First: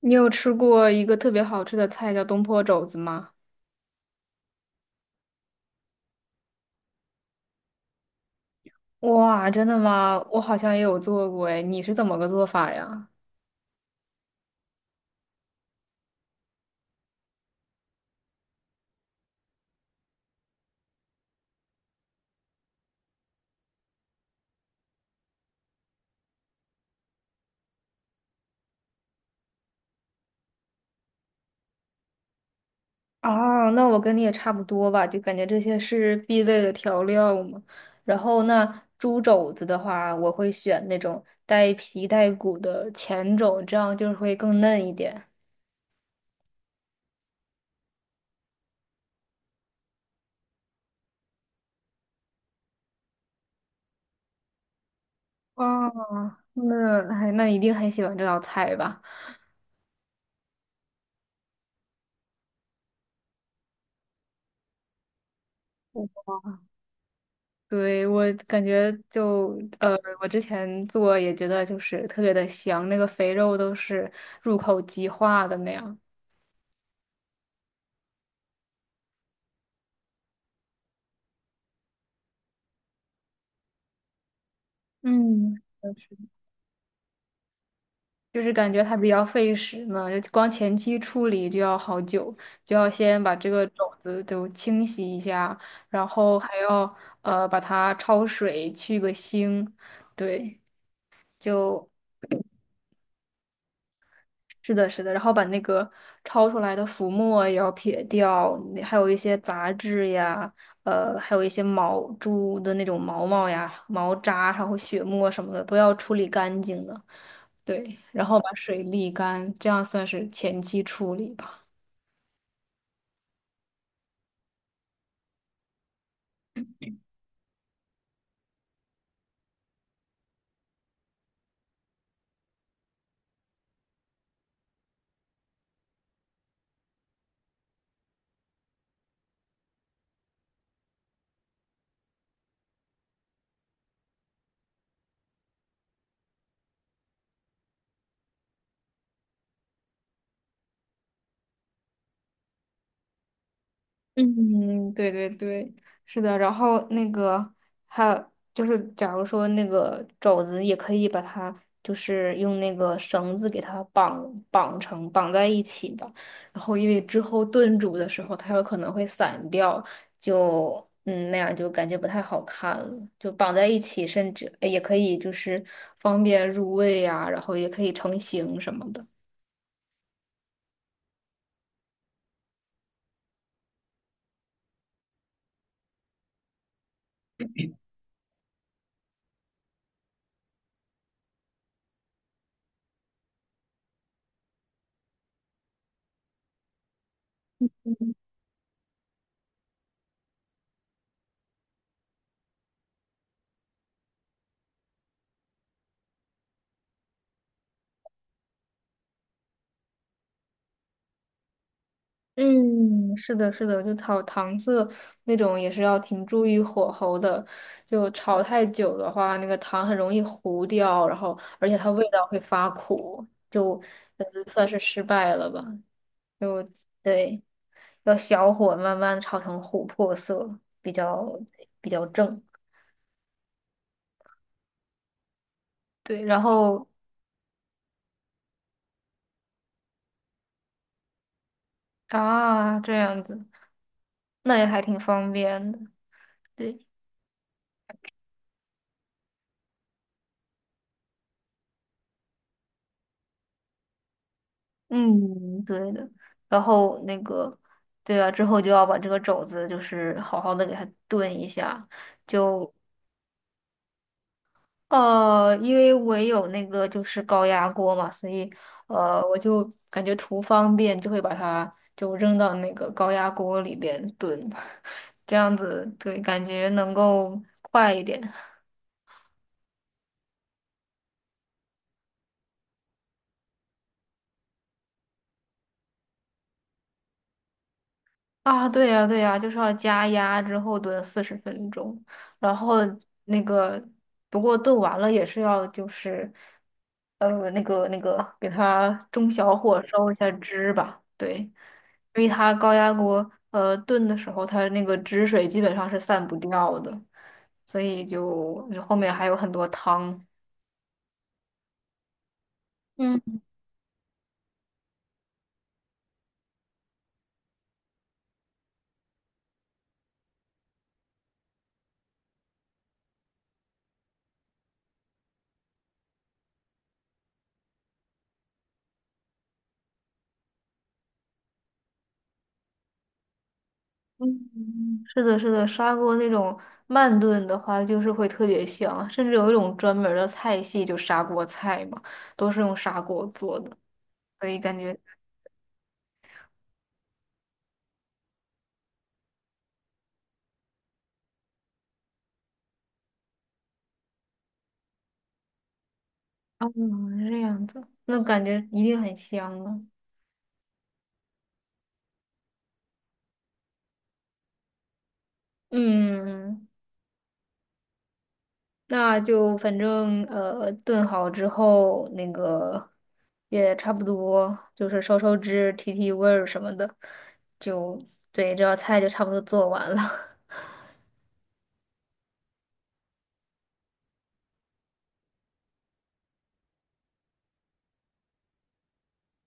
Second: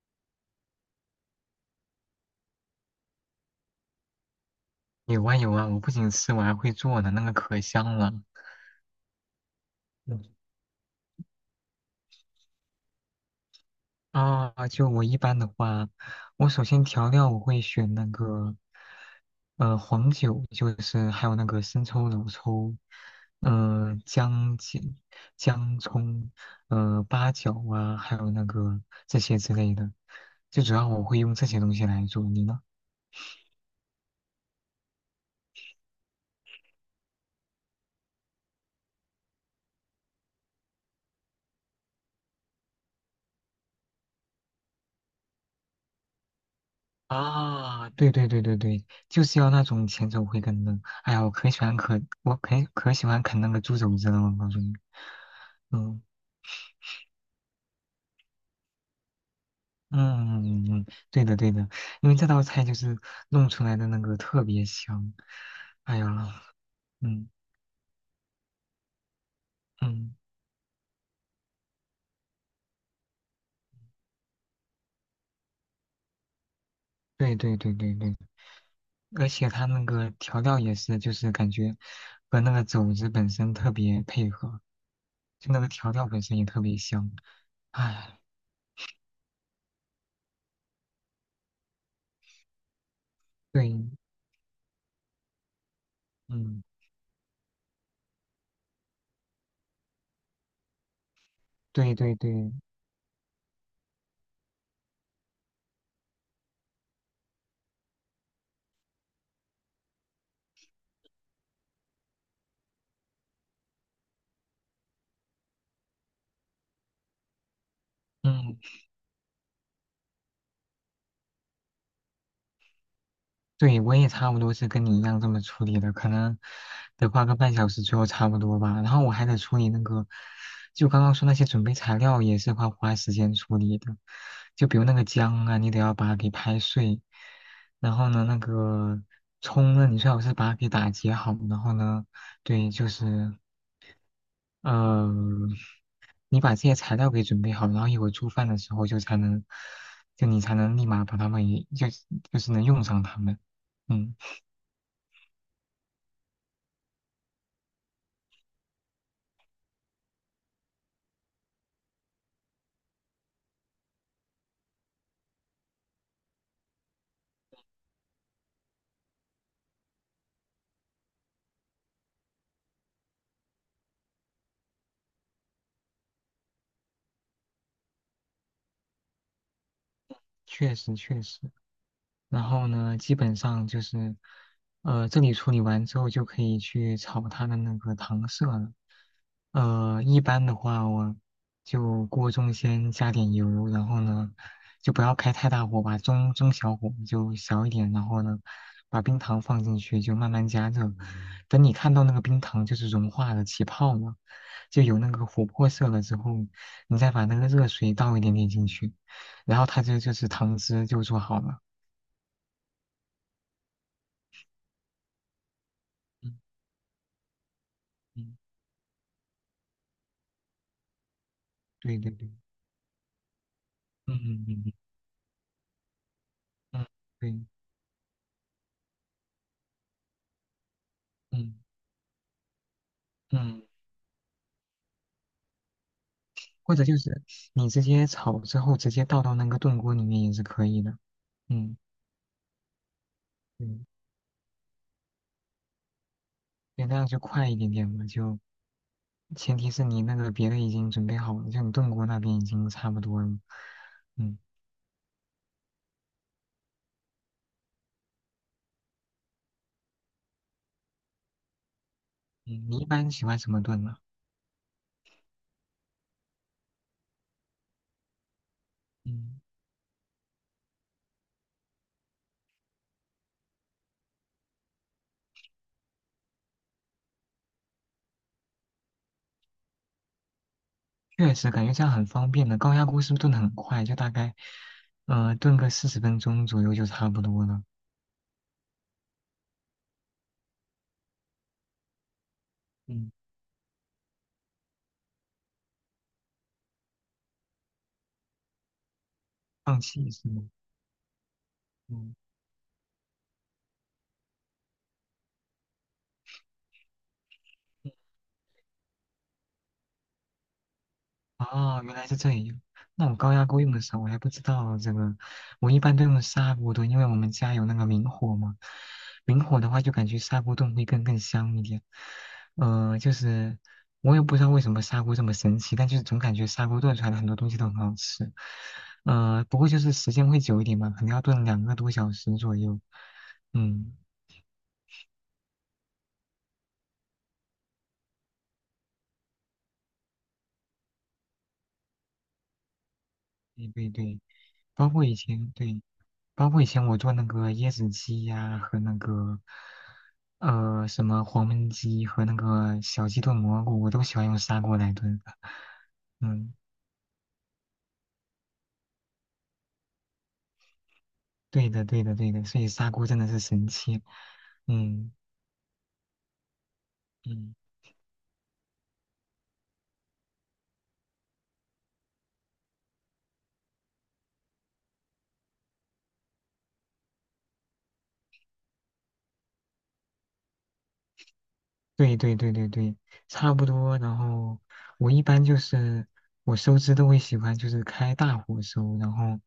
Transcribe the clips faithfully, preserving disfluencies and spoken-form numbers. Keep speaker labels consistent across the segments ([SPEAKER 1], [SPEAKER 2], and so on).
[SPEAKER 1] 你有吃过一个特别好吃的菜叫东坡肘子吗？
[SPEAKER 2] 有啊有啊，我不仅吃，我还会做呢，那个可香了。
[SPEAKER 1] 哇，真的吗？
[SPEAKER 2] 嗯
[SPEAKER 1] 我好像也有做过哎，你是怎么个做法呀？
[SPEAKER 2] 啊，就我一般的话，我首先调料我会选那个，呃，黄酒，就是还有那个生抽、老抽，呃，姜、姜、姜葱，呃，八角啊，还有那个这些之类的，最主要我会用这些东西来做。你呢？
[SPEAKER 1] 哦，那我跟你也差不多吧，就感觉这些是必备的调料嘛。然后那猪肘子的话，我会选那种带皮带骨的前肘，这样就是会更嫩一点。
[SPEAKER 2] 啊，对对对对对，就是要那种前手回根的。哎呀，我可喜欢可我可可喜欢啃那个猪肘子了，我告诉你。嗯
[SPEAKER 1] 哦，那哎，那一定很喜欢这道菜吧？
[SPEAKER 2] 嗯，嗯嗯嗯对的对的，因为这道菜就是弄出来的那个特别香。哎呀，嗯
[SPEAKER 1] 对，我感觉就呃，
[SPEAKER 2] 嗯，
[SPEAKER 1] 我之前做也觉得就是特别的香，那个肥肉都是入口即化的那样。
[SPEAKER 2] 对对对对对，而且它那个调料也是，就是感觉和那个肘子本身特别配合，就
[SPEAKER 1] 嗯，
[SPEAKER 2] 那个调料本身也特别香。哎，
[SPEAKER 1] 就是感觉它比较费时呢，就光前期处理就要好久，就要先把这个
[SPEAKER 2] 对，
[SPEAKER 1] 种子都清洗一下，然后还
[SPEAKER 2] 嗯，
[SPEAKER 1] 要呃把它焯水去个腥。对，就
[SPEAKER 2] 对对对。
[SPEAKER 1] 是的，是的，然后把那个焯出来的浮沫也要撇掉，那还有一些杂质呀，呃，还有一些毛猪的那种毛毛呀、毛渣，然后血沫什么的都要处理干净的。对，然后把
[SPEAKER 2] 嗯，
[SPEAKER 1] 水沥干，这样算是前期处理吧。
[SPEAKER 2] 对，我也差不多是跟你一样这么处理的，可能得花个半小时左右差不多吧。然后我还得处理那个，就刚刚说那些准备材料也是花花时间处理的，就比如那个姜啊，你得要把它给拍碎，然后呢，那个葱呢，你最好是把它给打结好，然后呢，对，就是呃，你把这些材料给准备好，然后一会儿做饭的时候就才能，就你才能立马把它们也就就是能用上它们，嗯。
[SPEAKER 1] 嗯，对对对，是的。然后那个还有就是，假如说那个肘子也可以把它，就是用那个绳子给它绑绑成绑在一起吧。然后因为之后炖煮的时候，它有可能会散掉，就嗯那样就感觉不太好看了。就绑在一起，甚至呃也可以就是方便入味呀、然后也可以成型什么的。
[SPEAKER 2] 确实确实。然后呢，基本上就是，呃，这里处理完之后就可以去炒它的那个糖色了。呃，一般的话，我就锅中先加点油，然后呢，就不要开太大火吧，中中小火就小一点，然后呢，把冰糖放进去，就慢慢加热。等你看到那个冰糖就是融化了、起泡了，就有那个琥珀色了之后，你再把那个热水倒一点点进去，然后它这就是糖汁就做好了。
[SPEAKER 1] 嗯，是的，是的，就炒糖色那种也是要挺
[SPEAKER 2] 嗯
[SPEAKER 1] 注意火候的，就
[SPEAKER 2] 嗯，
[SPEAKER 1] 炒太久的话，那个糖很容易糊掉，然后而且它
[SPEAKER 2] 对
[SPEAKER 1] 味
[SPEAKER 2] 对
[SPEAKER 1] 道
[SPEAKER 2] 对，
[SPEAKER 1] 会发苦，就呃
[SPEAKER 2] 嗯嗯
[SPEAKER 1] 算
[SPEAKER 2] 嗯
[SPEAKER 1] 是失败了吧。就
[SPEAKER 2] 嗯，对，
[SPEAKER 1] 对，要小火慢慢炒成琥珀色，比较
[SPEAKER 2] 嗯
[SPEAKER 1] 比较正。
[SPEAKER 2] 嗯。
[SPEAKER 1] 对，然
[SPEAKER 2] 或者
[SPEAKER 1] 后
[SPEAKER 2] 就是你直接炒之后直接倒到那个炖锅里面也是可以的。嗯，
[SPEAKER 1] 啊，这样子，
[SPEAKER 2] 嗯
[SPEAKER 1] 那也还挺方便的。对。
[SPEAKER 2] 对，那样就快一点点嘛。就前提是你那个别的已经准备好了，就你炖锅那边已经差不多了。嗯
[SPEAKER 1] 嗯，对的。然后那个，对啊，之后就要把这个肘子就是好好的给它炖一下。
[SPEAKER 2] 嗯，
[SPEAKER 1] 就
[SPEAKER 2] 你一般喜欢什么炖呢？
[SPEAKER 1] 呃，因为我也有那个就是高压锅嘛，所以呃，我
[SPEAKER 2] 嗯，
[SPEAKER 1] 就感觉图方便，就会把它就扔到那个高压锅里边炖，这样子对，感觉能够快一点。
[SPEAKER 2] 确实感觉这样很方便的。高压锅是不是炖的很快？就大概呃炖个四十分钟左右就差不多了。
[SPEAKER 1] 啊，对呀，对呀，就是要加压之后炖四十分钟，然后
[SPEAKER 2] 嗯，
[SPEAKER 1] 那个，不过炖完了也是要就是，呃，那个那个，给它中小
[SPEAKER 2] 放
[SPEAKER 1] 火
[SPEAKER 2] 气
[SPEAKER 1] 烧一
[SPEAKER 2] 是
[SPEAKER 1] 下
[SPEAKER 2] 吗？
[SPEAKER 1] 汁吧，对，因
[SPEAKER 2] 嗯嗯
[SPEAKER 1] 为它高压锅呃炖的时候，它那个汁水基本上是散不掉的，所以就就后面还有很多汤。
[SPEAKER 2] 哦，原来是这样。那我高
[SPEAKER 1] 嗯。
[SPEAKER 2] 压锅用的时候，我还不知道这个，我一般都用砂锅炖，因为我们家有那个明火嘛。明火的话，就感觉砂锅炖会更更香一点。呃，就是我也不知道为什么砂锅这么神奇，但就是总感觉砂锅炖出来的很多东西都很好吃。呃，不过就是时间会久一点嘛，可能要炖两个多小时左右。嗯。
[SPEAKER 1] 嗯，是的，是的，砂锅那种慢炖的话，就是会特别香，甚至有一种专门儿的菜系，就砂锅菜嘛，都是用砂锅做
[SPEAKER 2] 对
[SPEAKER 1] 的，
[SPEAKER 2] 对对，
[SPEAKER 1] 所以感
[SPEAKER 2] 包
[SPEAKER 1] 觉，
[SPEAKER 2] 括以前对，包括以前我做那个椰子鸡呀、和那个呃什么黄焖鸡和那个小鸡炖蘑菇，我都喜欢用砂锅来炖的。嗯，
[SPEAKER 1] 嗯，这样子，那感觉一定很香啊。
[SPEAKER 2] 对的对的对的，所以砂锅真的是神器。嗯
[SPEAKER 1] 嗯，
[SPEAKER 2] 嗯。
[SPEAKER 1] 那就反正呃，炖好之后，那个也差不多，就是收收汁、提提味儿什么的，就对，这道菜就差不多做完了。
[SPEAKER 2] 对对对对对，差不多。然后我一般就是我收汁都会喜欢就是开大火收，然后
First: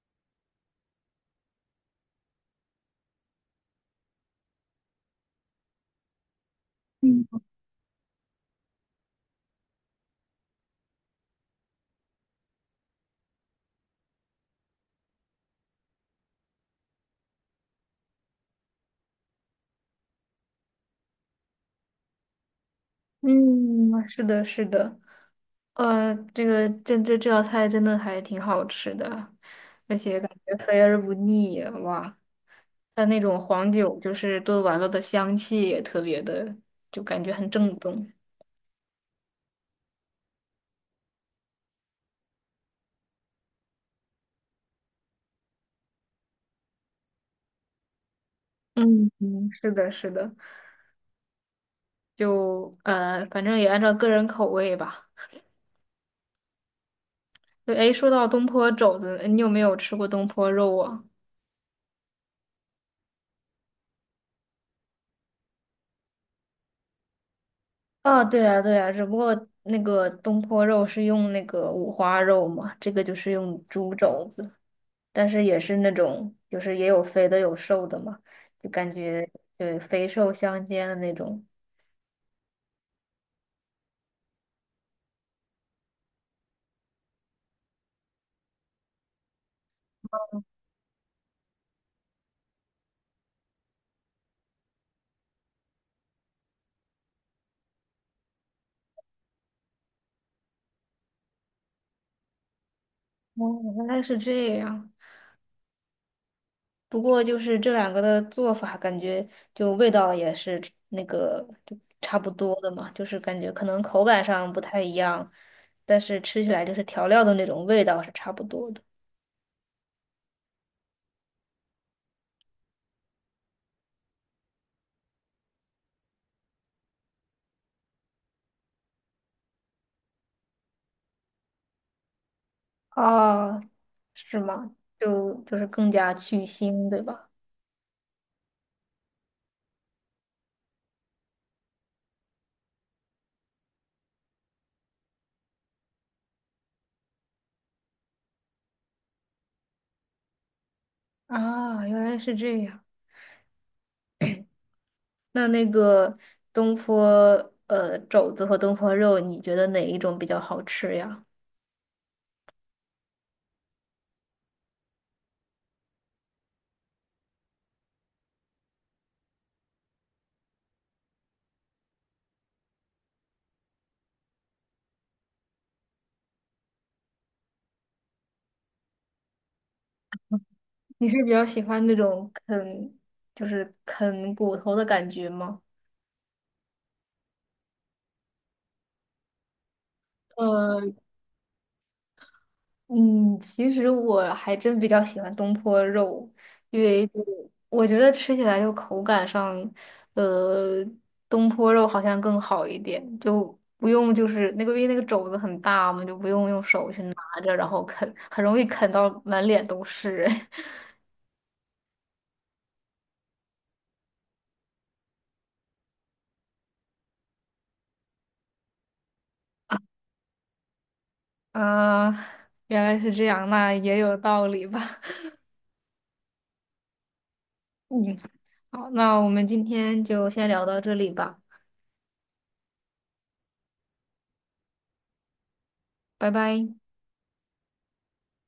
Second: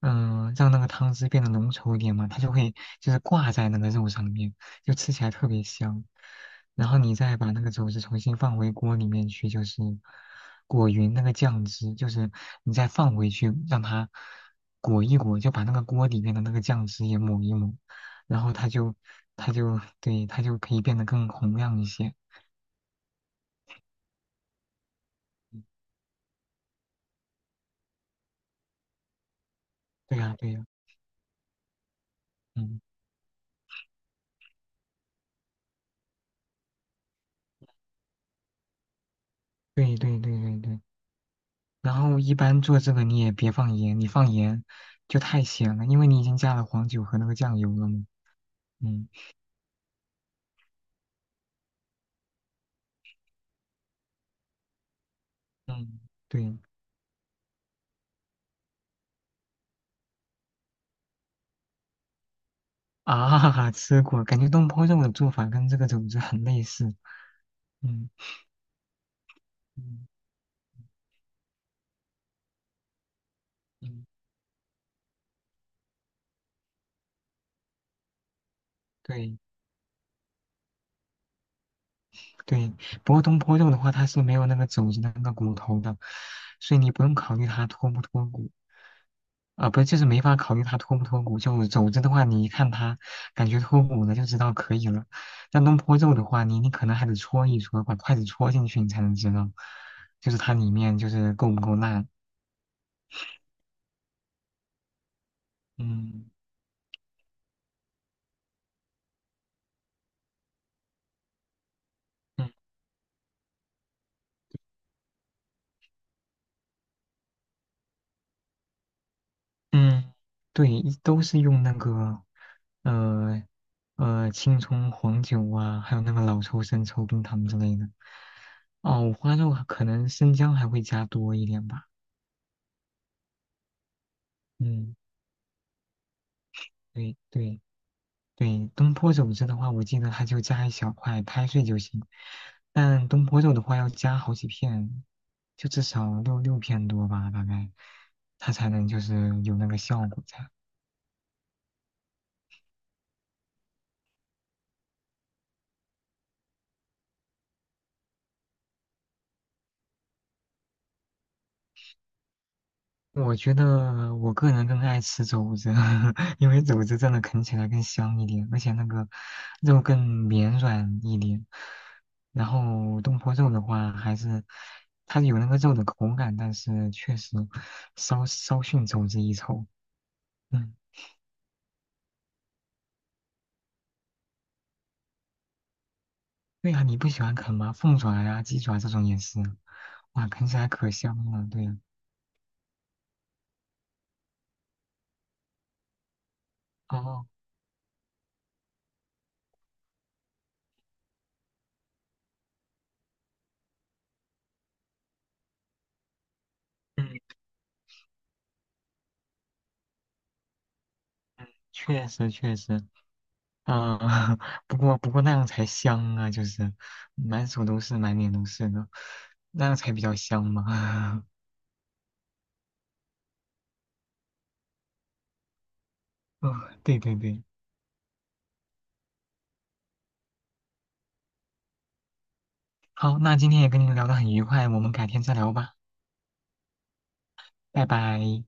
[SPEAKER 2] 嗯、呃让那个汤汁变得浓稠一点嘛，它就会就是挂在那个肉上面，就吃起来特别香。然后你
[SPEAKER 1] 嗯，
[SPEAKER 2] 再把那个肘子重新放回锅里面去，就是裹匀那个酱汁，就是你再放回去让它裹一裹，就把那个锅里面的那个酱汁也抹一抹。然后他就他就对他就可以变得更洪亮一些。
[SPEAKER 1] 嗯，是的，是的。
[SPEAKER 2] 嗯
[SPEAKER 1] 呃，这个这这这道菜真的还挺好吃的，而且
[SPEAKER 2] 对
[SPEAKER 1] 感
[SPEAKER 2] 呀，对
[SPEAKER 1] 觉
[SPEAKER 2] 呀，
[SPEAKER 1] 肥而不腻，哇！
[SPEAKER 2] 嗯，
[SPEAKER 1] 它那种黄酒就是炖完了的香气也特别的，就感觉很正宗。
[SPEAKER 2] 对对对对对。然后一般做这个你也别放盐，你放盐就太咸了，因为你已经加了黄酒和那个酱油了嘛。嗯
[SPEAKER 1] 嗯嗯，是的，是的，就呃，反正也按照个人口味吧。
[SPEAKER 2] 嗯，对
[SPEAKER 1] 对，哎，说到东坡肘子，你有没有吃过东坡肉啊？
[SPEAKER 2] 啊，吃过，感觉东坡肉的做法跟这个肘子很类似。嗯
[SPEAKER 1] 啊，对啊，对啊，只不过那
[SPEAKER 2] 嗯
[SPEAKER 1] 个东坡肉是用那个五花肉嘛，这个就是用猪
[SPEAKER 2] 嗯，
[SPEAKER 1] 肘子。但是也是那种，就是也有肥的有瘦的嘛，就感觉
[SPEAKER 2] 对
[SPEAKER 1] 对肥瘦相间的那种。
[SPEAKER 2] 对。不过东坡肉的话，它是没有那个肘子的那个骨头的，所以你不用考虑它脱不脱骨。啊，不是，就是没法考虑它脱不脱骨。就肘子的话，你一看它感觉脱骨了，就知道可以了。但东坡肉的话，你你可能还得戳一戳，把筷子戳进去，你才能知道，就是它里面就是够不够烂。
[SPEAKER 1] 哦，原来是这样。
[SPEAKER 2] 嗯
[SPEAKER 1] 不过就是这两个的做法，感觉就味道也是那个就差不
[SPEAKER 2] 嗯
[SPEAKER 1] 多的嘛，就是感觉可能口感上不太一样，但是吃起来就是调料的那种味道是差不多的。
[SPEAKER 2] 嗯，对，一都是用那个呃呃青葱黄酒啊，还有那个老抽、生抽、冰糖之类的。哦，五花肉可能生姜还会加多一点吧。
[SPEAKER 1] 哦，是吗？
[SPEAKER 2] 嗯，
[SPEAKER 1] 就就是更加去腥，对
[SPEAKER 2] 对
[SPEAKER 1] 吧？
[SPEAKER 2] 对。对，东坡肘子的话，我记得它就加一小块，拍碎就行。但东坡肉的话，要加好几片，就至少六六片多吧，大概，它才能就是有那个效果在。
[SPEAKER 1] 啊，原来是这样。那那个东坡呃肘子和东坡肉，你觉得哪一种比较好吃呀？
[SPEAKER 2] 我觉得我个人更爱吃肘子，因为肘子真的啃起来更香一点，而且那个肉更绵软一点。然后东坡肉的话，还是它有那个肉的口感，但是确实稍稍逊肘子一筹。嗯。
[SPEAKER 1] 你是比较喜欢那种啃，就是啃骨头的感觉吗？
[SPEAKER 2] 对呀、你不喜欢啃吗？凤爪呀、鸡爪这种也是，哇，啃起来可
[SPEAKER 1] 呃，
[SPEAKER 2] 香了。对呀、
[SPEAKER 1] 嗯，其实我还真比较喜欢东坡肉，因为就
[SPEAKER 2] 哦，
[SPEAKER 1] 我觉得吃起来就口感上，呃，东坡肉好像更好一点，就不用就是那个因为那个肘子很大嘛，就不用用手去
[SPEAKER 2] 嗯，
[SPEAKER 1] 拿着，然后啃，很容易啃到满脸都是。
[SPEAKER 2] 确实确实，嗯、不过不过那样才香啊，就是满手都是，满脸都是的，那样才比较香嘛。
[SPEAKER 1] 啊，原来是这样，那也有道理吧。
[SPEAKER 2] 嗯，对对对，
[SPEAKER 1] 好，那我们今天就先聊到这里吧，
[SPEAKER 2] 好，那今天也跟你们聊得很愉快，我们改天再聊吧，
[SPEAKER 1] 拜拜。
[SPEAKER 2] 拜拜。